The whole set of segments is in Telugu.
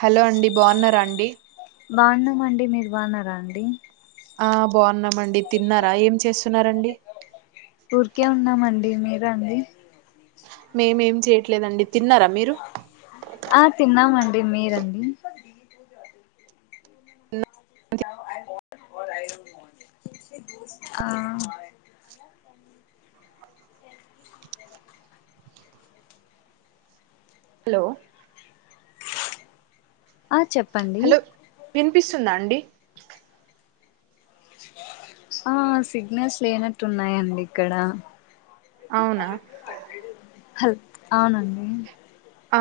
హలో అండి బాగున్నారా అండి బాగున్నామండి మీరు బాగున్నారా అండి ఆ బాగున్నామండి తిన్నారా ఏం చేస్త ఊరికే ఉన్నామండి అడి మీరా అండి మేమేం చేయట్లేదండి తిన్నారా మీరు ఆ తిన్నామండి డి మీరండి ఆ హలో ఆ చెప్పండి హలో వినిపిస్తుందా అండి ఆ సిగ్నల్స్ లేనట్టు ఉన్నాయండి ఇక్కడ అవునా అవునండి ఆ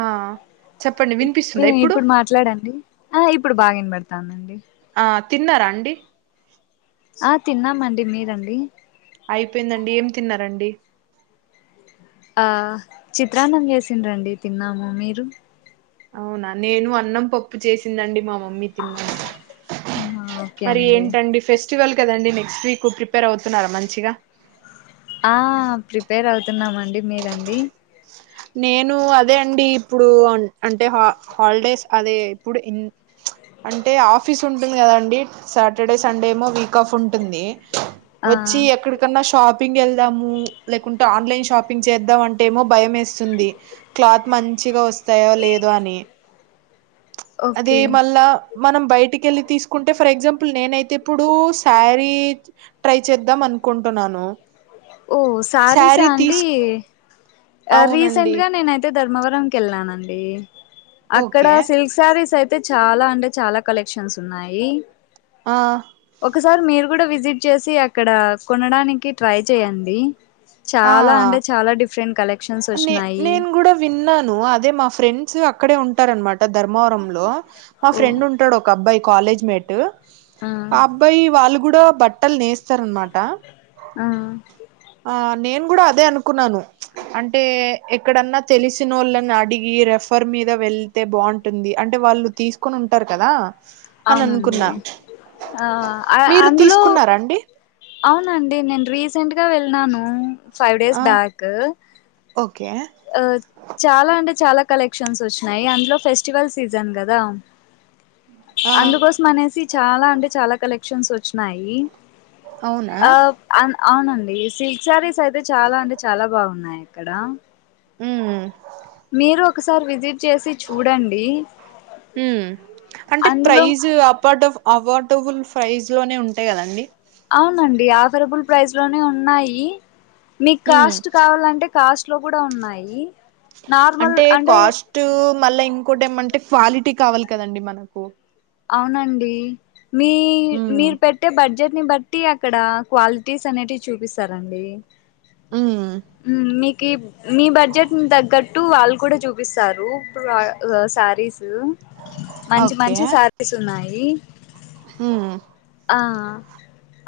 చెప్పండి వినిపిస్తుందా ఇప్పుడు మాట్లాడండి ఆ ఇప్పుడు బాగినబడ్తందండి. ఆ తిన్నరా అండి ఆ తిన్నామండి. మీరండి? అయిపోయిందండి ఏం తిన్నరండి ఆ చిత్రాన్నం చేసింరండి తిన్నాము మీరు అవునా నేను అన్నం పప్పు చేసిందండి మా మమ్ మ్మీ తిన్నాను. ఆహా ఓకే మరి అండి ఏంటండి ఫెస్ట్ వల్ కదండి నెక్స్ట్ వీక్ ప్రిపేర్ అవుతున్నారా మంచిగా. ఆ ప్రిపేర్ అవుతున్నామండి మీరండి. నేను అదే అండి ఇప్పుడు అంటే హాలిడేస్ అదే ఇప్పుడు ఇన్ అంటే ఆఫీస్ ఉంటుంది కదండి సాటర్డే సండే ఏమో వీక్ ఆఫ్ ఉంటుంది. ఆ వచ్చి ఎక్కడికన్న షాపింగ్ వెల్ చేద్దాము లేకుంటే ఆన్లైన్ షాపింగ్ చేద్దాం అంటేమోభయమేస్ స్తుంది. క్లాత్ మంచ్ చిగా వస్తాయో లేదో అని అది ఓకే మళ్ళా మనం బయటకెళ్ళి తీసుకుంటే ఫర్ ఎగ్జాంపుల్ నేనైతే ఇప్పుడు సారీ ట్రై చేద్దాం అనుకుంటున్నాను. ఓ సారీసా శారీ అండి తీసు అవునండి రీసెంట్గా నేనైతే ధర్మవరంకి కెళ్ళనం ఏమ్ అక్కడ ఓకే సిల్క్ సారీస్ అయి తే చాలా అంటే చాలా కలెక్షన్స్ ఉన్నాయి. ఆ ఒకసారి మీరు గుడా విజిట్ చేసి అక్కడా కొనడానికి ట్రై చేయండి ఆ చాలా అంటే చాల డిఫరెంట్ కలెక్ నే నేను గూడ విన్నాను అదే మా ఫ్రెండ్స్ అక్ అక్కడే వుంటారన్మాట ధర్మవరంలో. మా ఓ ఫ్రెండ్ వుంటాడు ఒక అబ్బాయి. కాలేజ్ మేట్ ఆ అబ్బాయి వాళ్ళు గుడా బట్టలు నేస్తారన్నమాట. ఆ నేను గుడా అదే అనుకున్నాను. అం టే ఎక్కడన్న తెలిసినోళ్ళని అడిగి రిఫర్ మీద వెళ్తే బాగుంటుంది. అంటే వాళ్ళు తీసుకొని ఉంటారు కదా. అని అవునండి అనుకున్నా ఆ మీరు అందులో తీసుకున్నారా అండి అవునండి నేను రీస్ సెంట్ గా వెళ్ళినాను ఫైవ్ డేస్ ఆ బ్యాక్ ఓకే అ చాలా అంటే చాలా కలెక్షన్స్ వచ్చినాయి అందులో ఫెస్టివల్ సీజన్ గదా ఆ అందుకోసం అనేసి చాలా అంటే చాలా కలె షన్స్ వచ్చినాయి అవునా ఆ అ అవునండి సిల్క్ శారీస్ అయితే చాలా అంటే చాలా బాగున్నాయి ఇక్కడ హ్మ్ మీరూఒకసారి విజిట్ చేసి చూడండి హ్మ్ అంటే అందులో ప్రైజు అవార్డుఫ్ అవార్డ్ టుబుల్ ప్రైస్ లోనే ఉంటాయి కదండి అవునండి ఆఫరబుల్ ప్రైస్ లోనే ఉన్నాయి మీకు హ్మ్ కాస్ట్ కావాలంటే కాస్ట్ లో కూడ ఉన్నాయి అంటే కాస్ట్ మళ్ళా ఇంకోటి ఏమ అంటే క్వాలిటీ కావాలి కదండి మనకు అవునండి మీ హ్మ్ మీరు పెట్టే బడ్జెట్ దని బట్టి అక్కడ క్వాలిటీస్ అనేటివి చూపిస్తారండి హ్మ్ హ్మ్ మీ కి మీ బడ్జెట్ ని తగ్గట్టు వాళ్ళు కూడా చూపిస్తారు ప్ర శారీస్ మంచి ఓకే మంచి శా సున్నాయి హ్మ్ ఆ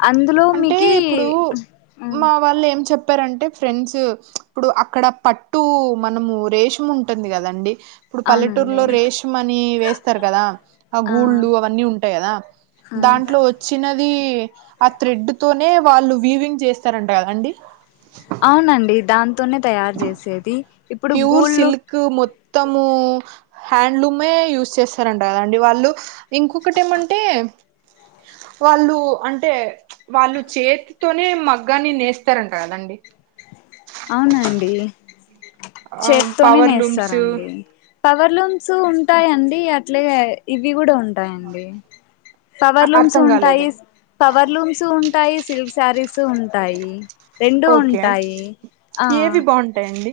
అందులో అంటే మికీ ప్పారంటే ఫ్రెండ్స్ ఇప్పుడు అక్కడ పట్టు మనము రేషం ఉంటంది కదండి ఇప్పుడు పల్లెటూరులో అవునండి రేషము అని వేస్తారు కదా ఆ గూళ్ళు అవన్నీ ఉంటాయి కదా ఆ దాంట్లో వచ్చిన మీ థ్రెడ్ తోనే వాళ్ళు వీవింగ్ చేస్తారంట కదండి అవునండి దాం తోనే తయారు చేసేది ఇప్పుడు ప్యూర్ గూళ్ళు సిల్క్ మొత్తము హ్యాండ్లూమే యూస్ చేస్తారంట కదండి వాళ్ళు ఇంకొకటి ఏమంటే వాళ్ళు అంటే వాళ్ళు చేతోనే మగ్గాని నేస్తారంట కదండి అవునండీ ఆ చేత్తోనే పవర్ లూమ్స్ నేస్తరండి పవర్ లూమ్స్ ఉంటాయండి అట్లే ఇవి గుడ ఉన్ ఉంటాయ్ అండి పవర్లూమ్స్ అర్థం కాలేదు ఉంటాయి పవర్లూమ్స్ ఉంటాయి సిల్క్ సారీస్ ఉంటాయి రెండూ ఓకే ఉంటాయి ఆ ఏవి బాగుంటాయ్ అండి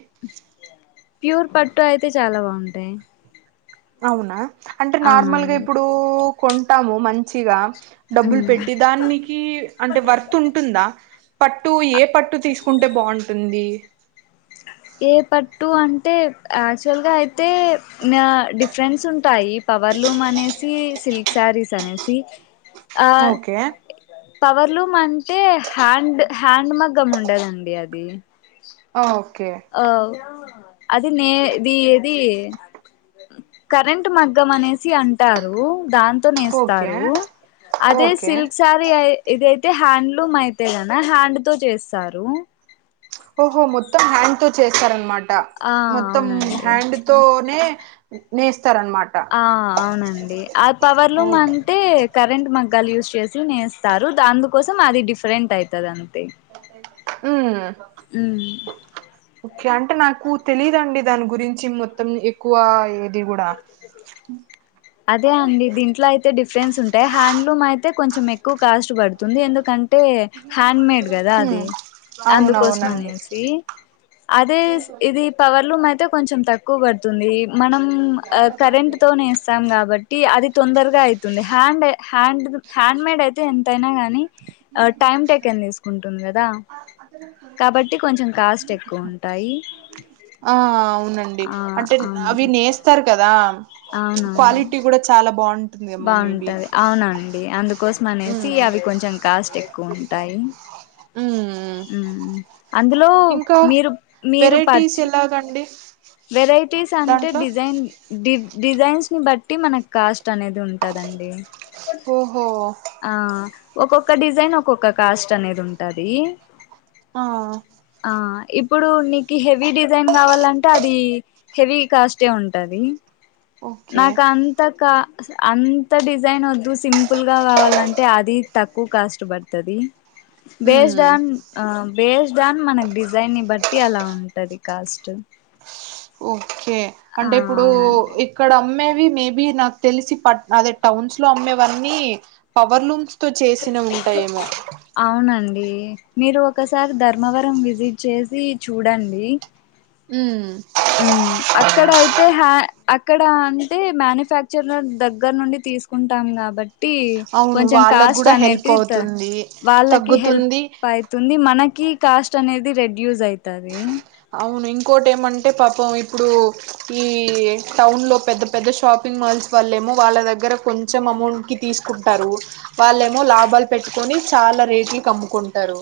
ప్యూర్ పట్టు అయితే చాలా బాగుంటాయి అవునా అంటే నార్మల్గా అవునండి ఇప్పుడూ కొంటాము మంచి చిగా డబ్బులు మ్మ్ పెట్టి దానికి అంటే వర్త్ ఉంటుందా పట్టు ఏ పట్టు తీసుకుంటే బావుంటుంది ఏ పట్ టూ అంటే యాక్చువల్గా అయితే ఆ డిఫరెన్స్ ఉంటాయి పవర్లూమ్ అనేసి సిల్క్ శారీస్ అనేసి ఓకే పవర్లూమ్ అంటే హ్యాండ్ హ్యాండ్ మగ్గం ఉండదండి అది ఓ ఆ అది నే ది ఏది కరెంట్ మగ్గం అనేసి అంటారు దాంతో ఓకే నేస్తారు అదే ఓకే సిల్క్ సారి ఐ ఇదైతే హ్యాండ్ లు యితే కద హ్యాండ్ తో చేస్తారు ఓహో మొత్తం హ్యాండ్ తో చేస్తారనమాట ఆ ట మొత్తం అవునండి హ్యాండ్ తోనే నేస్ ఆ అవునండి అద పవర్లూమ్ అంటే కరెంట్ మగ్గాలు యూజ్ చేసి నేస్తారు దానికోసం అది డిఫరెంట్ అయితది హుమ్ కే అంటే నాకు తెలిదండి దాని గురించి మొత్తం ఎక్కువ ఏమి ది గూడ అదే అండి దీంట్లో అయితే అ డిఫెస్ ఉంటాయి హ్యాడ్లూమ్ అయి తె కొంచం ఎక్కువా కాస్ట్ పడుతుంది, ఎందుకంటే హండ్ మేడ్ కదా హ్మ్ అది, అందుకోసం అవునవునండి అనేసి అదే ఇది పవర్ లు కొంచెం తక్కువ పడుతుంది మనం ఆ కరెంట్ తోనే కాబట్టి అది తొందరగా అవుతుంది, హ్యాండ్ హ్యాండ్ హ్యాండ్ మేడ్ అయితే ఎ ఎంతైనా గాని ఆ టైమ్ టేకన్ తీసుకుంటుంది కదా కాబట్టి కొంచెం కాస్ట్ ఎక్కువ ఉంటాయి ఆ అవునండి ఆ అంటే అవి అవునండి నేస్తారు కదా అవునవును క్వాలిటీ కూడా చాలా బాగుంటుందేమో మేబి కోసం అనేసి హ్మ్ అవి కొంచెం కాస్ట్ ఎక్కు ఎక్కుంటాయి హ్మ్ మ్ అందులో ఇంకా మీరు మీరు వెరైటీస్ పరచి ఎలాగండి వెరైటీస్ అంటే దాంట్లో డిజైన్ డివ్ డిజైన్స్ ని బట్టి మనకు కాస్ట్ అనేది ఉంటదండి ఓహో ఆ ఒక్కొక్క డిజైన్ ఒక్కొక్క కాస్ట్ అనేది ఉంటది ఆ ఆ ఇప్పుడు నీకు హెవీ డిజైన్ కావాలం అది హెవీ కాస్ట్ ఎ ఉంటది ఓకే నాకు అంతకా అంత డిజైన్ వద్దు సింపుల్ గా కావాలంటే అది తక్కువ కాస్ట్ పడతది based hmm on um based on మనకి డిజైన్ ని బట్టి అలా ఉంటది కాస్ట్ ఓకే ఆ అంటే ఇప్పుడు అవునండి ఇక్కడ అమ్మే మేబి నాకు తెలిసి ప అదే టౌన్స్ లో అమ్మేవన్నీ పవర్ లుమ్స్ తో చేసిన ఉంటాయేమో అవునండి మీరు ఒకసారి ధర్మవరం విజిట్ చేసి చూడండి ఉమ్ మ్మ్ అక్కడ అయితే హ్య ఇక్కడ అంటే మ్యానుఫ్యాక్చర్ దగ్గర నుండి తీసుకుంటాం కాబ టి అవును కొంచెం వాళ్ళకు కాస్ట్ కూడా హెల్ప్ అనేటి అవుతుంది వాళ్ళకి హెల్ప్ తగ్గుతుంది అవుతుంది మన కి కాస్ట్ అనేది రెడ్యాస్ అయితది అవును ఇంకోటి ఏమంటే పాపం ఇప్పుడు ఈ టౌన్ లో పెద్ద పెద్ద షాపింగ్ మాల్స్ వాళ్ళ ఏమో వాళ్ళ దగ్గర కొంచెం అమౌంట్ కి తీసుకుంటారు వాళ్ళేమో లాభాలు పెట్టుకొని చాలా రేట్లుకు అమ్ముకుంటారు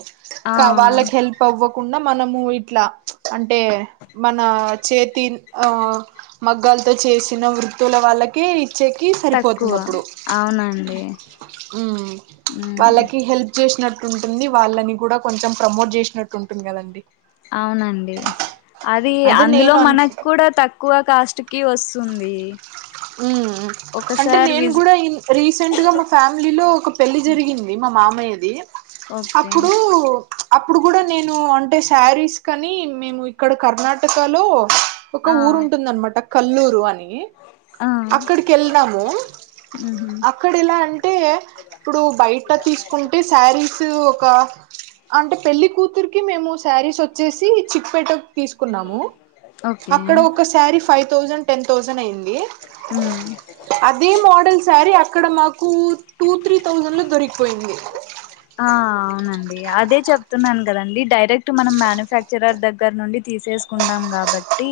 ఆ కావాళ్ళకి హెల్ప్ అవ్వ కుండా మనము ఇట్లా అండ్ అంటే మన చేతి ఆ మగ్గాలతో చేసిన వృత్తుల వాళ్ళకి చేకి తక్కువ సరిపోతుంది అప్పుడు అవునండి ఉ ఉమ్ వాళ్ళకి హెల్ప్ చేసినట్టు ఉంటుంది వాళ్ళని కూడా కొంచెం ప్రమోట్ చేసినట్టుంటుంది కదండి అవునండి అది అదే అందులో నేను అనుకు మనకు కూడా తక్కువ కాస్ట్ కి వస్ తుంది ఉ అంటే నేను కూడా ఇన్ రీసెంట్ గా మా ఫ్యామిలీలో ఒక పెళ్లి జరిగింది మా మామ్ మాయ ది ఓకే అప్పుడు అప్పుడు కూడా నేను అంటే శారీస్ కని మేము ఇక్కడ కర్ణాటకలో ఒక ఆ ఊరుంటుందనమాట కల్లూరు అని ఆ అక్కడికి వెళ్ళినాము ఉహు అక్కడ ఎలా అంటే ఇప్పుడు బయట తీసుకుంటే శారీస్ ఒక అంటే పెళ్లి కూతురుకి మేము శారీస్ వచ్ వచ్చేసి చిక్పేటక్ తీసుకున్నాము ఓకే అక్కడ ఒకసారీ ఫైవ్ థౌసండ్ టెన్ థౌసండ్ అయింది ఉమ్ అదే మోడల్ సారి అక్ అక్కడ మాకు టూ త్రీ థౌసండ్ లో దొరికిపోయింది ఆ అవునండి అదే చెప్తున్నాను కదండి డైరెక్ట్ మనం మ్యానుఫ్యాక్చరర్ దగ్గర నుండి తీసేసుకుంటాం కాబట్టి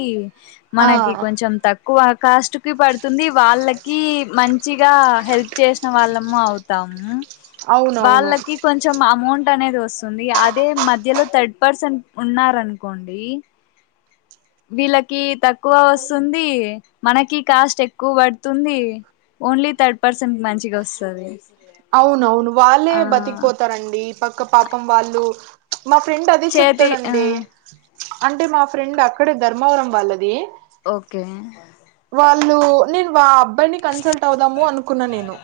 ఆ మనకి కొంచెం తక్కువక్ కాస్ట్ కి పడుతుంది వాళ్ళకి మంచిగా హెల్ప్ చేసిన వాళ్ళము అవుతాము అవునవును వాళ్ళకి కొంచెం అమౌంట్ అనేది వస్తుంది అదే మధ్యలో థర్డ్ పర్సెంట్ ఉన్నారు అనుకోండి వీళ్ళకి తక్ క్కువ వస్తుంది మనకి కాస్ట్ ఎక్కువ పడుతుంది ఓన్లీ థర్డ్ పర్సన్ కి మంచిగా వస్తది అవున అవును వాళ్ళే ఆ బతికిపోతారండి పక్క పాపం వాళ్ళు మా ఫ్రెండ్ అదే చేతి చెప్తాడు ఆ అండి అంటే మా ఫ్రెండ్ అక్కడే ధర్మవరం వాళ్ళది ఓకే కళు నిల్వాబ్ అబ్బాయిని కన్సల్ట్ అవుదాము అనుకున్నా నేను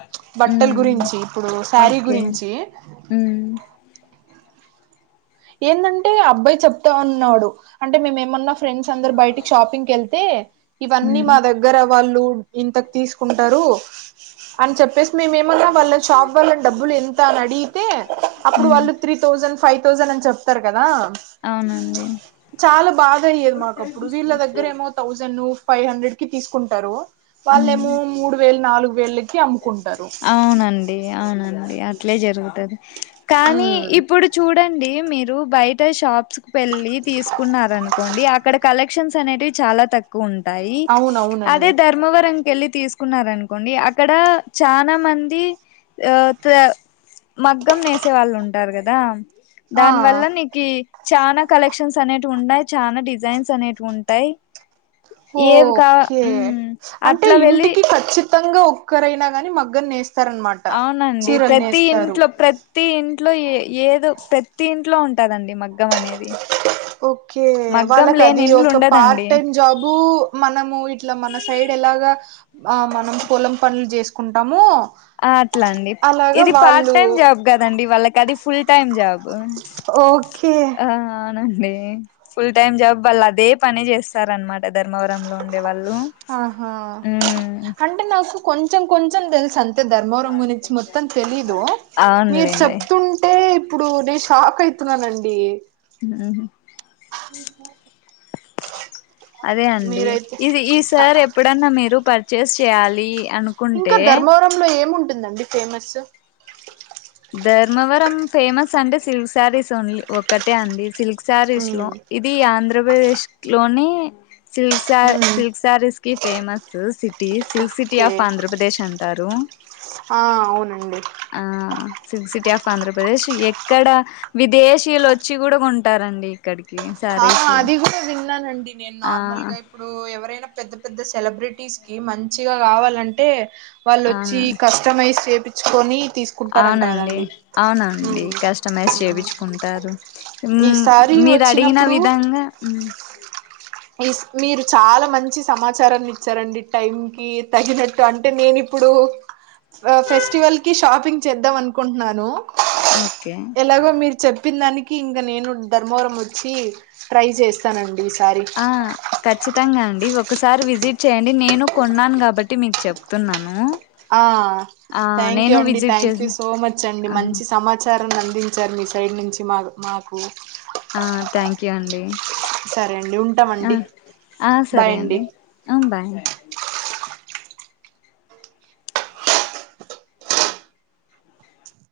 బట్టల ఉమ్ గురించి ఇప్పుడు శారీ ఓకే గురించి ఉమ్ ఏందంటే అబ్బాయి చెప్తా ఉన్నాడు అంటే మేమేమన్నా ఫ్రెండ్స్ అందరు బయటికి షాపింగ్కి వెళ్తే ఇవన్నీ ఉమ్ మా దగ్గర వాళ్ళు ఇంతకు తీసుకుంటారు అని చెప్పేసి మే ఏమన్నా వాళ్ళనీ షాప్ వళ్ళని డబ్బులు ఎంత అని అడిగితే అప్పుడు ఉమ్ వాళ్ళు త్రీ థౌసండ్ ఫైవ్ థౌసండ్ అన్ చెప్తారు కదా అవునండి చాలా బాధ అయ్యేది మాకప్పుడు వీళ్ళ దగ్గర ఏమో థౌసండ్ ఫైవ్ హండ్రెడ్ కి తీసుకుంటారు వాళ్ళేమో ఉమ్ మూడు వేలు నాలుగు వేల్ వేల్ అవునండి అవునండి అట్లే జరుగు తది కానీ ఉమ్ ఇప్పుడు చూడండి మీర్ డు బయట షాప్స్ కు వేళ్ళి తీసుకున్నారునుకోండి అక్కడ కలెక్ట్ క్షన్న్స్ అనేటివి చాలా తక్కువ ఉన్ టాయి అదే అవునవునండి ధర్మవరం కెళ్ళి తీసుకున్నారనుకోండి అక్ అక్కడ చానా మంది ఆ త మగ్గం నేసే వాళ్ళు ఉంటారు కదా ఆ దాని వల్ల నీకి చానా కలెక్షన్స్ అనేటివి వుండాయ్ చాలా డిజైన్స్ అనేటివి ఉన్ టాయి ఓ ఓకే అంటే అట్లా వెళ్ళి ఇంటికి ఖచ్చి త్తంగా ఒక్కరైనాగానీ మగ్గం నేస్ అవునండి ప్రతి ఇంట్లో ప్రతి ఇంట్లో ఏ ఏదో ప్రతి ఇంట్లో ఉంటదండి మగ్గం అనేది ఓకే మగ్గం వాళ్ళకు లేని అది ఇండ్లు ఒక పార్ట్ ఉండదండి టైం జాబు మనము ఇట్లా మన సైడ్ ఎలాగా మనం పొలం పనులు చేసుకున్ కుంటాము అట్లా అండి ఇది పార్ట్ టైం జాబ్ కదండి వాళ్ళకి అది ఫుల్ టైం జాబ్ ఓకే ఆ అండి ఫుల్ టైమ్ జాబ్ వాళ్ళు అదే పని చేస్తారన్నమాట ధర్మవరంలో ఉండేవాళ్ళు ఆహా అంటే నాకు కొం చెం కొంచెం తెల్ అంతే ధర్మవరం గురించి మొత్తం తెలీదు. మీరు అవునులేండి చెప్తుంటే ఇప్పుడు నేను షాక్ అయితున్నానండి. ఉ హ్ [inaudible] అదే అండి. మీరైతే ఇది ఈ అ సారీ ఎప్పుడన్నా మీరు పర్ చేస్ చేయాలి ఇంకా అనుకుంటే ధర్మవరంలో ఏముం టుదండి ఫేమస్ ధర్మవరం ఫేమస్ అంటే, సిల్క్ శారీస్ ఓన్లీ ఒక్కటే అండి సిల్క్ శారీస్ లో, ఉమ్ ఇది ఆంధ్రప్రదేశ్ ఇంట్లోనే సిల్క్ స ఉమ్ సిల్క్ సారిస్ కి famous cities silk city okay of Andhra Pradesh అం తరు ఆ అవునండి సిల్క్ సిటీ ఆఫ్ ఆంధ్రప్రదేశ్ ఎక్కడ విదేశీయులు వోచ్చి కూడా కొంటారండి ఇక్కడికి ఆ శారీస్ అది కూడా విన్నానండి. నేను ఆ నార్మల్ గా ఇప్పుడు ఎవరైనా పెద్ద పెద్ద సెలబ్రెటీస్ కి మంచిగా కావాలంటే వాళ్ళొచ్చి అవును కస్టమైజ్ చేపి పిచ్చుకొని అవునండి అవునండి ఉమ్ కస్టమైజ్ చేపిచ్చు కుంటారు. ఈసారి మీరు అడిగిన ఆ వచ్చినప్పుడు విధంగా ఉ మీరు చాలా మంచి సమాచారాన్ని ఇచ్చారండి. టైం కి తగినట్టు అంటే నేను ఇప్పుడు, ఫెస్టివల్ కి షాపింగ్ చేద్దాం అనుకుంటున్నాను. ఓకే ఎలాగో మీరు చెప్పిన దానికి ఇంగ నేను ధర్మవరం వోచ్చి ట్రై చేస్తానండి. ఈసారి ఆ ఖచ్చితంగా అండి. ఒకసారి విజిట్ చేయండి. నేను కొన్నాను కాబట్టి మీకు చెప్తున్నాను. ఆ ఆ థ్యాంక్ యూ నేను అండి. విజిట్ థ్యాంక్ చేసి యూ సో మచ్ అండి. ఆహా! మంచి సమాచారాన్ని అందించారు. మీ సైడ్ నుంచి మాకు, మాకు ఆ థ్యాంక్ యూ అండి. సరే అండి ఆ ఉంటామండి ఆ! బాయ్ సరే అండి. ఆ! బాయ్